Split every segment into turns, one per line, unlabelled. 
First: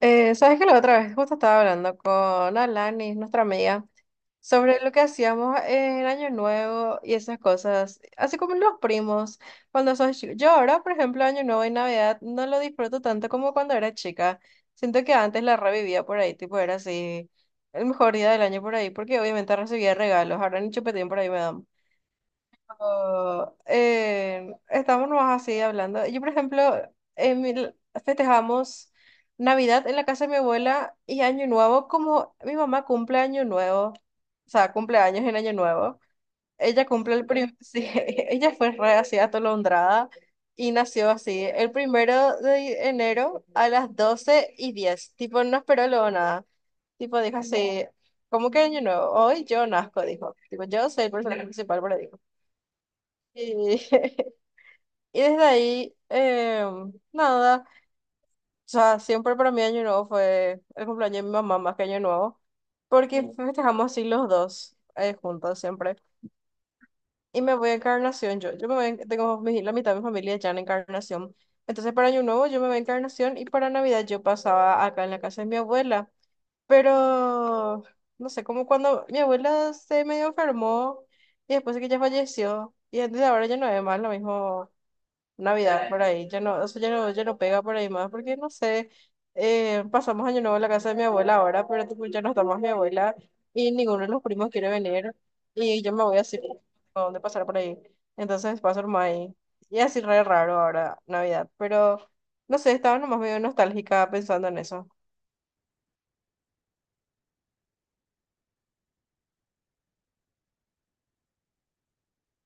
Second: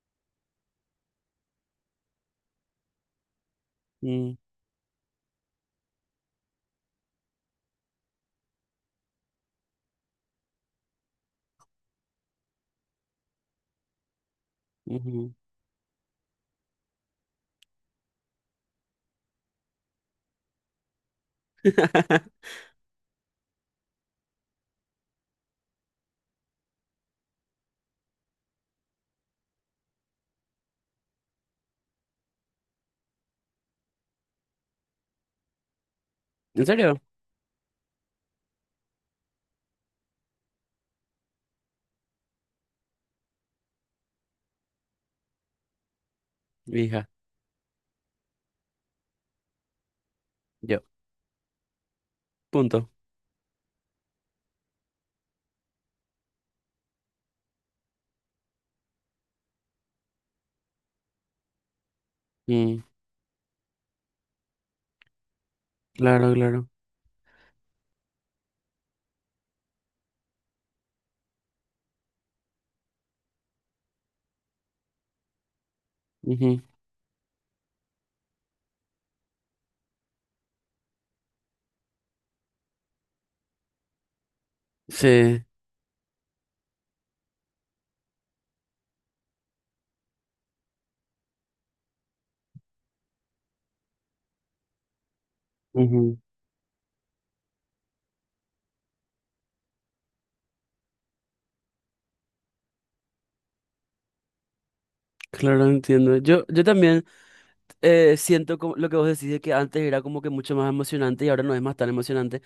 Sabes que la otra vez justo estaba hablando con Alani, nuestra amiga,
Mm,
sobre lo que hacíamos en Año Nuevo y esas cosas, así como los primos, cuando sos chico. Yo ahora, por ejemplo, Año Nuevo y Navidad no lo disfruto tanto como cuando era chica. Siento que
ujú.
antes la revivía por ahí, tipo era así, el mejor día del año por ahí, porque obviamente recibía regalos, ahora ni chupetín por ahí me dan. Oh, estamos nomás así hablando. Yo, por ejemplo, en mi- festejamos Navidad en la casa de mi abuela y Año Nuevo, como mi mamá cumple Año Nuevo, o sea, cumple años en Año Nuevo.
¿En
Ella
serio?
cumple el primer, Sí, ella fue re así atolondrada y nació así, el 1 de enero a las 12:10. Tipo, no esperó luego nada.
Hija,
Tipo, dijo así, ¿cómo que Año Nuevo? Hoy yo nazco, dijo. Tipo,
yo.
yo soy el personaje principal, pero dijo.
Punto.
Y, y desde ahí, nada, o sea, siempre para mí Año Nuevo fue el cumpleaños de mi mamá más que Año Nuevo,
Mm,
porque festejamos así los dos juntos siempre.
claro, claro.
Y me voy a Encarnación, yo me voy, tengo la mitad de mi familia ya en Encarnación. Entonces para Año Nuevo yo me voy a Encarnación y para Navidad yo pasaba acá en la casa de mi abuela.
Ujú.
Pero, no sé, como cuando mi abuela se medio enfermó y después de que ella falleció, y entonces ahora ya no es más lo mismo.
Sí.
Navidad por ahí, ya no, eso ya no, ya no pega por ahí más, porque no sé, pasamos año nuevo en la casa de mi abuela ahora, pero tipo, ya no está más mi abuela y ninguno de los primos quiere venir y yo me
Ujú.
voy así, ¿a dónde pasar por ahí? Entonces paso nomás ahí. Y así re raro ahora Navidad, pero no sé, estaba nomás medio nostálgica pensando en eso.
Claro, entiendo. Yo también. Siento como- lo que vos decís de que antes era como que mucho más emocionante y ahora no es más tan emocionante.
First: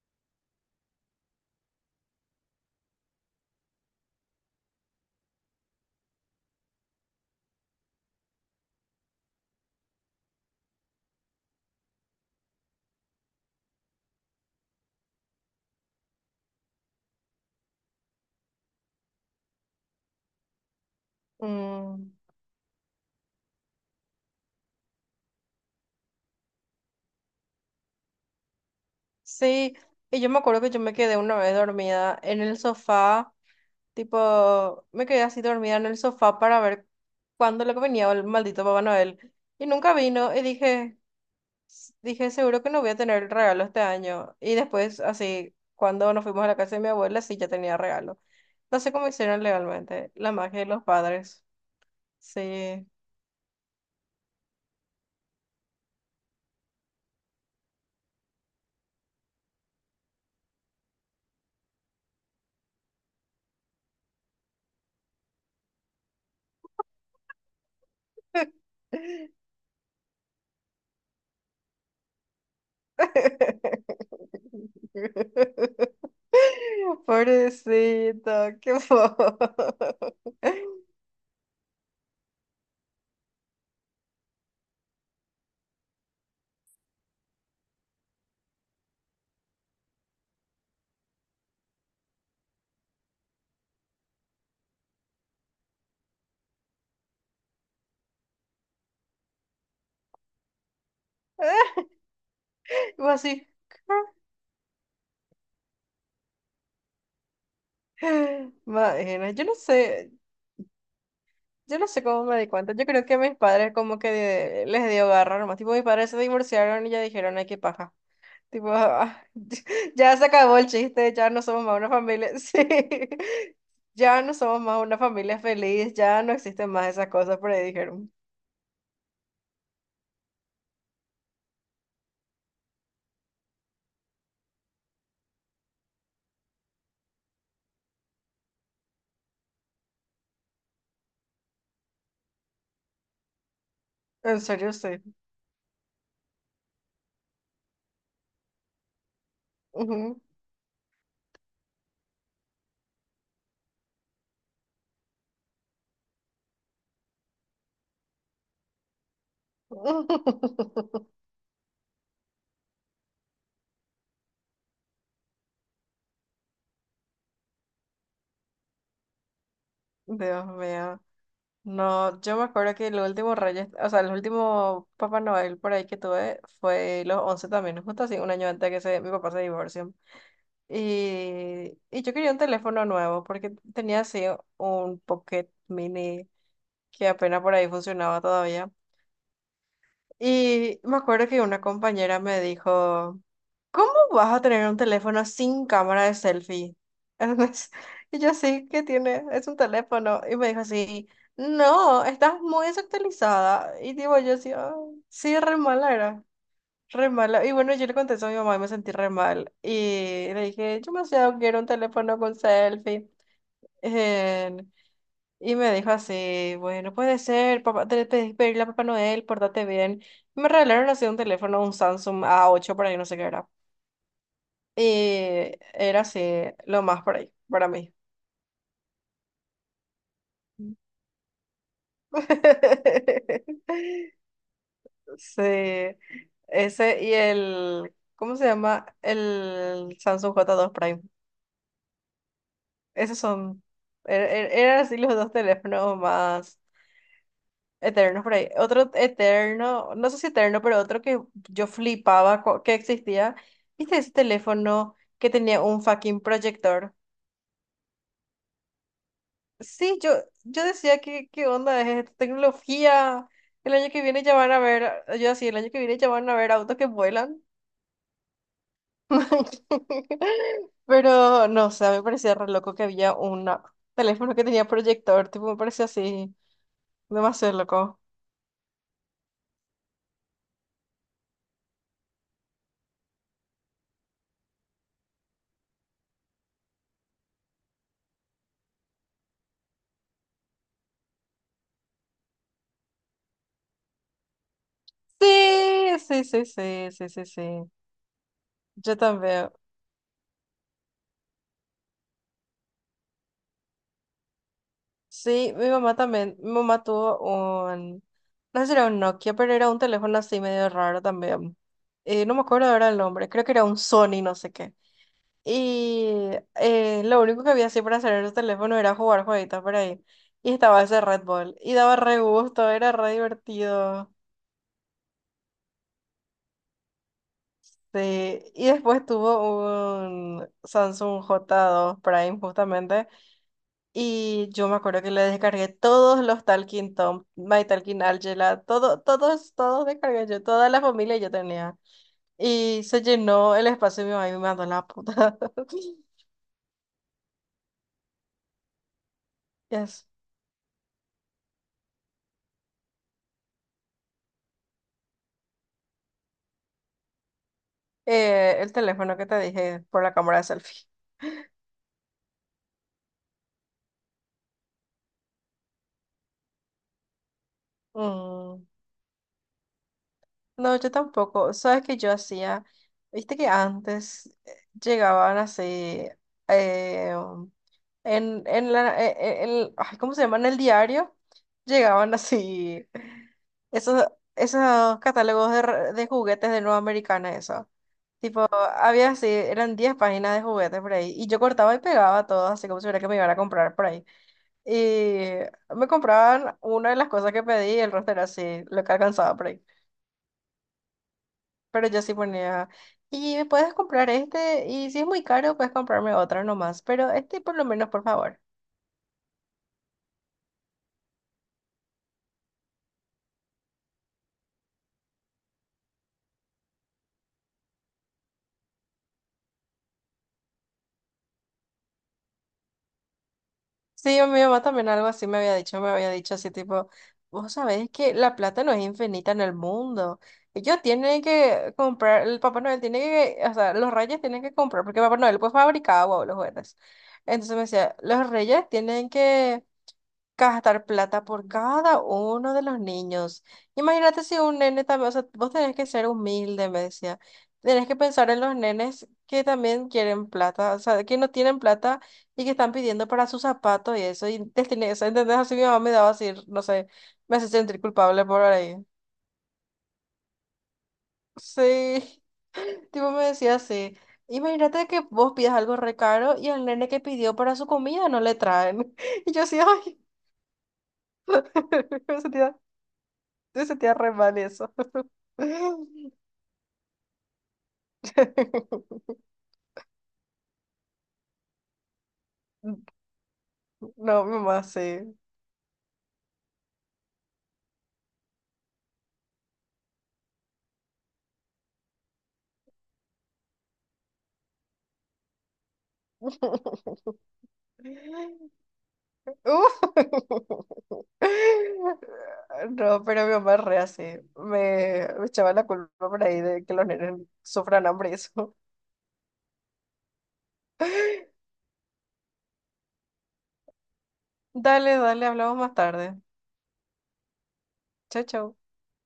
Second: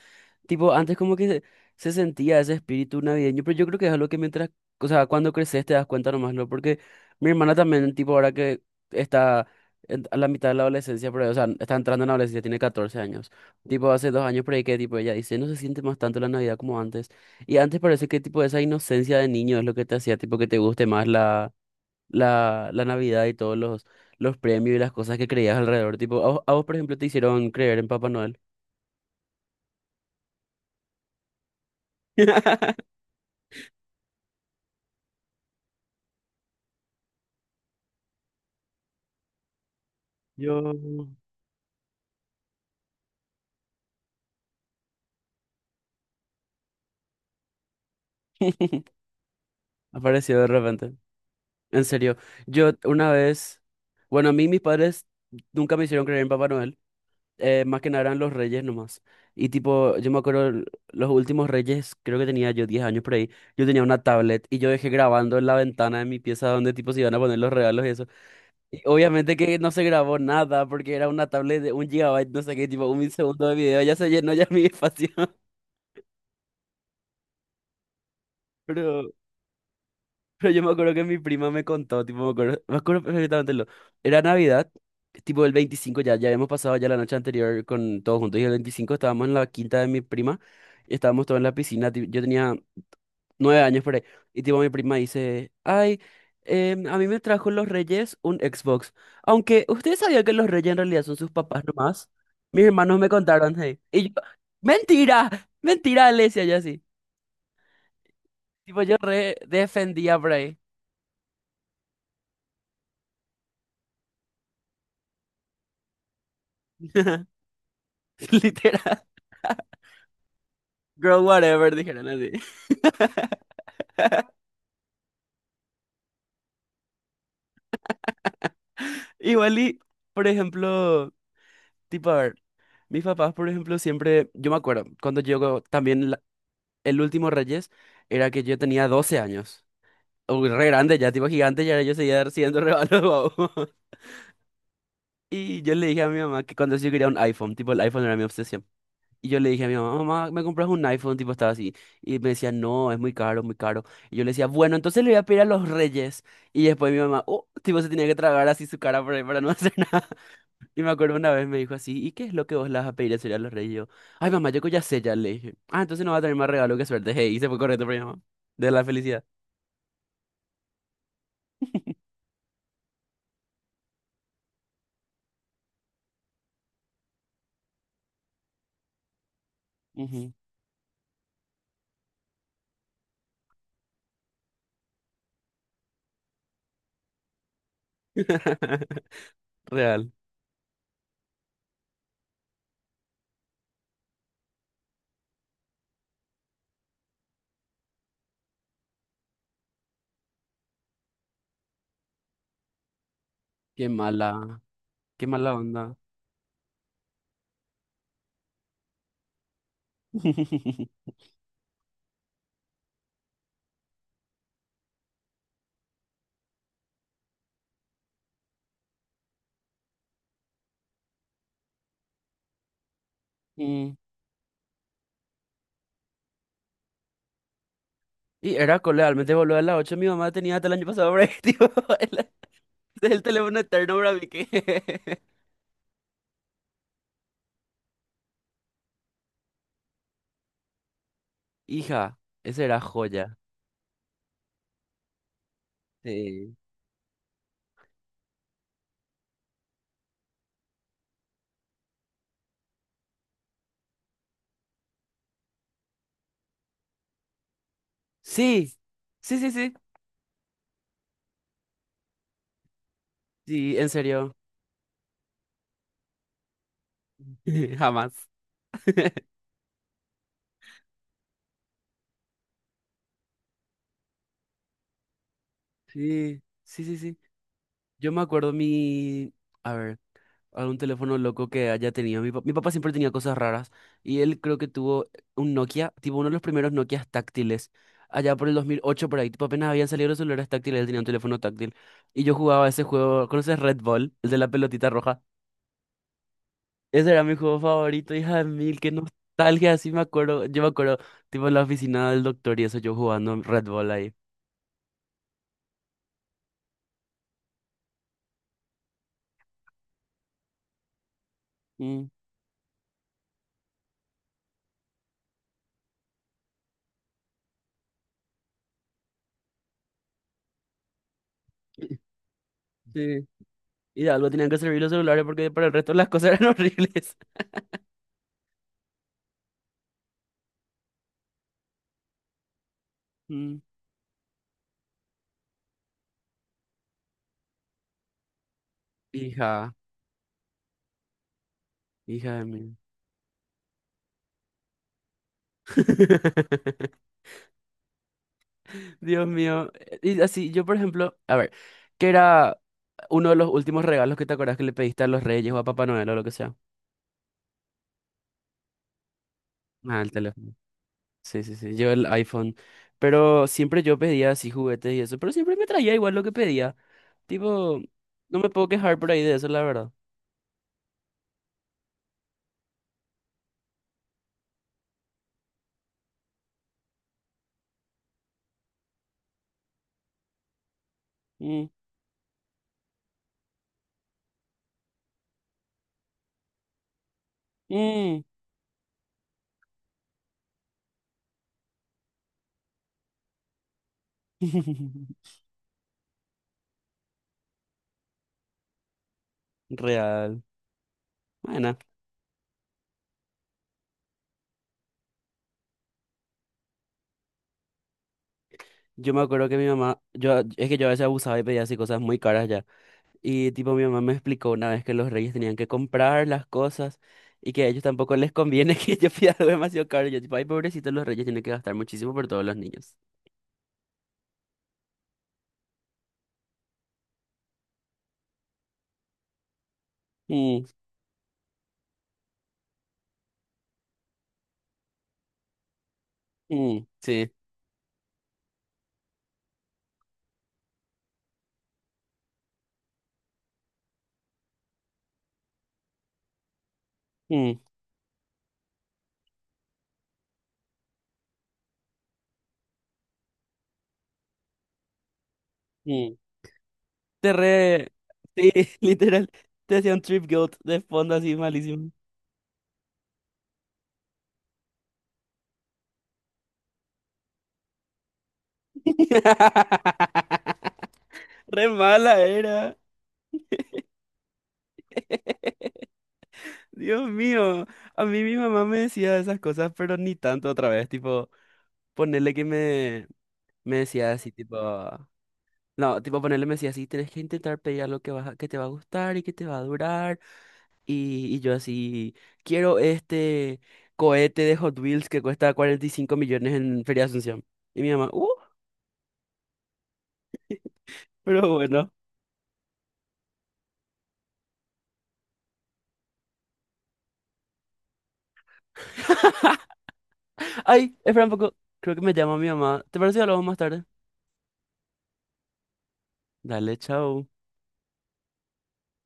Tipo, antes como que se sentía ese espíritu navideño, pero yo creo que es algo que mientras, o sea, cuando creces te das cuenta nomás, ¿no? Porque mi hermana también, tipo, ahora que está en- a la mitad de la adolescencia, pero, o sea, está entrando en la adolescencia, tiene 14 años. Tipo, hace 2 años por ahí que, tipo, ella dice, no se siente más tanto la Navidad como antes. Y antes parece que, tipo, esa inocencia de niño es lo que te hacía, tipo, que te guste más
Mm,
la Navidad y todos los premios y las cosas que creías alrededor. Tipo, a vos, por ejemplo, te hicieron creer en Papá Noel.
sí, y yo me acuerdo que yo me quedé una vez dormida en el sofá. Tipo, me quedé así dormida en el sofá para ver cuándo lo que venía el maldito Papá Noel. Y nunca vino y
Yo.
dije, dije, seguro que no voy a tener el regalo este año. Y después, así, cuando nos fuimos a la casa de mi abuela, sí, ya tenía regalo. No sé cómo hicieron legalmente. La
Apareció de
magia de los
repente.
padres.
En serio, yo
Sí.
una vez, bueno, a mí mis padres nunca me hicieron creer en Papá Noel, más que nada eran los reyes nomás. Y tipo, yo me acuerdo, los últimos reyes, creo que tenía yo 10 años por ahí, yo tenía una tablet y yo dejé grabando en la ventana de mi pieza donde tipo se iban a poner los regalos y eso. Y obviamente que no se grabó nada porque era una tablet de un gigabyte, no sé qué, tipo un segundo de video, ya se llenó ya mi espacio.
Pobrecito, qué
Pero,
bobo.
pero yo me acuerdo que mi prima me contó, tipo, me acuerdo perfectamente lo. Era Navidad, tipo el 25 ya, ya habíamos pasado ya la noche anterior con todos juntos y el 25 estábamos en la quinta de mi prima y estábamos todos en la piscina. Yo tenía 9 años por ahí. Y tipo mi prima dice, ay, a mí me trajo los Reyes un Xbox. Aunque ustedes sabían que los Reyes en realidad son sus papás nomás. Mis hermanos
Y
me
vos así,
contaron, hey. Y yo, mentira, mentira, le decía yo así.
¿qué?
Tipo yo
Imagina,
re
yo no sé.
defendía por ahí.
Yo no sé cómo me di cuenta. Yo creo que mis padres como que les dio garra nomás. Tipo, mis padres se divorciaron y ya dijeron, ay, qué paja. Tipo,
Literal.
"Ah, ya se acabó el chiste,
Girl,
ya no somos
whatever,
más una
dijeron
familia.
así.
Sí. Ya no somos más una familia feliz, ya no existen más esas cosas, por ahí dijeron.
Igual y, por ejemplo, tipo, a ver, mis papás, por ejemplo, siempre, yo me acuerdo, cuando yo también el último Reyes era que yo tenía 12 años. Uy, re grande ya, tipo gigante, ya yo seguía siendo re malo, babo.
En serio, sí.
Y yo le dije a mi mamá que cuando yo quería un iPhone, tipo el iPhone era mi obsesión. Y yo le dije a mi mamá,
Ujú.
mamá, ¿me compras un iPhone? Tipo estaba así. Y me decía, no, es muy caro, muy caro. Y yo le decía, bueno, entonces le voy a pedir a los Reyes. Y después mi mamá, oh, tipo se tenía que tragar así su cara por ahí para no hacer nada. Y me acuerdo una vez me dijo así, ¿y qué es lo que vos le vas a pedir a Celia a los Reyes? Y yo, ay, mamá, yo que ya sé, ya le dije. Ah, entonces no va a tener más regalo, qué suerte. Hey, y se fue corriendo por mi mamá. De la felicidad.
Dios mío. No, yo me acuerdo que el último Reyes, o sea, el último Papá Noel por ahí que tuve fue los 11 también, justo así, un año antes de que se, mi papá se divorcie.
Ujú.
Y yo quería un teléfono nuevo porque tenía así un Pocket Mini que apenas por ahí funcionaba todavía.
Real.
Y me acuerdo que una compañera me dijo, ¿cómo vas a tener un teléfono sin cámara de selfie? Entonces, y yo sí, ¿qué tiene? Es un teléfono. Y me dijo así, no, estás muy desactualizada.
Qué
Y digo yo sí,
mala,
"Ah,
qué
sí,
mala
re
onda.
mala era. Re mala. Y bueno, yo le contesto a mi mamá y me sentí re mal. Y le dije, yo demasiado quiero un teléfono con selfie. Eh, y me dijo así, bueno, puede ser, papá, te pedí pedirle a Papá Noel, pórtate bien. Y me regalaron así un teléfono, un Samsung a ocho por ahí, no sé qué era.
Mm.
Y era así, lo más por ahí, para mí.
Y era cole, realmente boludo, a las 8 mi mamá tenía hasta el año pasado, bre, tipo, el, el teléfono eterno, bra, vi que-
Sí, ese y el, ¿cómo se llama? El Samsung j dos Prime.
Hija, esa era
Esos
joya.
son, eran así los dos teléfonos
Sí.
más eternos por ahí. Otro eterno, no sé si eterno, pero otro que yo flipaba que existía. ¿Viste ese teléfono que tenía un fucking proyector?
Sí, sí, sí, sí.
Sí, yo decía, ¿qué, qué onda es esta tecnología? El
Sí, en
año que viene
serio.
ya van a ver, yo así, el año que viene ya van a ver autos que vuelan.
Jamás.
Pero no, o sea, me parecía re loco que había un teléfono que tenía proyector, tipo, me parecía así,
Sí, sí, sí, sí.
demasiado loco.
Yo me acuerdo mi... A ver. Algún teléfono loco que haya tenido. Mi papá siempre tenía cosas raras. Y él creo que tuvo un Nokia, tipo uno de los primeros Nokias táctiles. Allá por el 2008 por ahí. Tipo apenas habían salido los celulares táctiles, él tenía un teléfono táctil. Y yo jugaba ese juego. ¿Conoces Red Ball? El de la pelotita roja.
Sí, sí, sí, sí, sí,
Ese era
sí,
mi
sí.
juego favorito, hija de mil. Qué
Yo también.
nostalgia, así me acuerdo. Yo me acuerdo, tipo en la oficina del doctor y eso, yo jugando Red Ball ahí.
Sí, mi mamá también. Mi mamá tuvo un, no sé si era un Nokia, pero era un teléfono así medio raro también.
Mm.
No me acuerdo ahora el nombre, creo que era un Sony, no sé qué. Y lo único que había así para hacer en el teléfono era jugar jueguitos por ahí. Y estaba ese Red Bull. Y daba re gusto, era re
Sí. Y de
divertido.
algo tenían que servir los celulares porque para el resto las cosas eran horribles.
Sí. Y después tuvo un Samsung J2 Prime justamente.
Mm,
Y yo me acuerdo que le descargué todos los Talking Tom, My Talking Angela, todo, todos,
hija,
todos descargué yo, toda la familia yo tenía.
hija de mil.
Y se llenó el espacio y mi mamá me mandó la puta.
Dios mío.
Yes.
Y así, yo por ejemplo, a ver, ¿qué era uno de los últimos regalos que te acuerdas que le pediste a los Reyes o a Papá Noel o lo que sea?
El teléfono que te dije
Ah,
por
el
la cámara de
teléfono.
selfie.
Sí, sí, sí, yo el iPhone. Pero siempre yo pedía así juguetes y eso, pero siempre me traía igual lo que pedía. Tipo, no me
Mm.
puedo quejar por ahí de eso, la verdad.
No, yo tampoco. ¿Sabes qué yo hacía? Viste que antes llegaban así eh, um, en la ay, ¿cómo se llama? En el diario
Mm,
llegaban así esos, esos catálogos de, de juguetes de Nueva Americana, eso.
mm.
Tipo, había así, eran 10 páginas de juguetes por ahí. Y yo cortaba y pegaba todo, así como si fuera que me iban a comprar por ahí. Y me compraban una de las cosas que pedí y el resto era así, lo que alcanzaba por ahí.
Real. Bueno,
Pero yo sí ponía, y me puedes comprar este, y si es muy caro, puedes comprarme otro nomás, pero este por lo menos, por favor.
yo me acuerdo que mi mamá, yo es que yo a veces abusaba y pedía así cosas muy caras ya. Y tipo mi mamá me explicó una vez que los reyes tenían que comprar las cosas y que a ellos tampoco les conviene que yo pida algo demasiado caro. Y yo tipo, ay, pobrecitos los reyes tienen que gastar muchísimo por todos los niños.
Sí, a mi mamá también algo así me había dicho así tipo, vos sabés que la plata no es infinita en el mundo.
Mm,
Ellos tienen que comprar, el Papá Noel tiene que, o sea, los reyes tienen que comprar, porque Papá Noel pues fabricaba, wow, los juguetes.
mm, sí.
Entonces me decía, los reyes tienen que gastar plata por cada uno de los niños. Imagínate si un nene también, o sea, vos tenés que ser humilde, me decía.
Mm,
Tenés que pensar en los nenes que también quieren plata, o sea, que no tienen plata y que están pidiendo para sus zapatos y eso. Y te tenés, o sea, ¿entendés? Así mi mamá me daba
mm.
así, no sé,
Te
me hace sentir
re...
culpable por
Sí,
ahí.
literal. Te hacía un trip guilt de fondo así malísimo.
Sí, tipo me decía así. Imagínate que vos pidas algo re caro y al nene que pidió para su comida no le traen. Y yo así, ay,
Re mala
me sentía,
era.
me sentía re mal eso.
Dios mío. A mí mi mamá me decía esas cosas, pero ni tanto otra vez. Tipo, ponerle que me decía
No,
así, tipo.
mamá, sí.
No, tipo ponerle me decía así, tenés que intentar pedir algo que, vas a- que te va a gustar y que te va a durar. Y yo así, quiero este cohete de Hot Wheels que cuesta 45 millones en Feria de Asunción. Y mi mamá,
Uh.
pero bueno.
No, pero mi mamá es re así. Me echaba la culpa por ahí de que los nenes sufran hambre y eso.
Ay, espera un poco, creo que me llama mi mamá. ¿Te parece que hablamos más tarde?
Dale, dale, hablamos más tarde.
Dale, chao.
Chao, chao.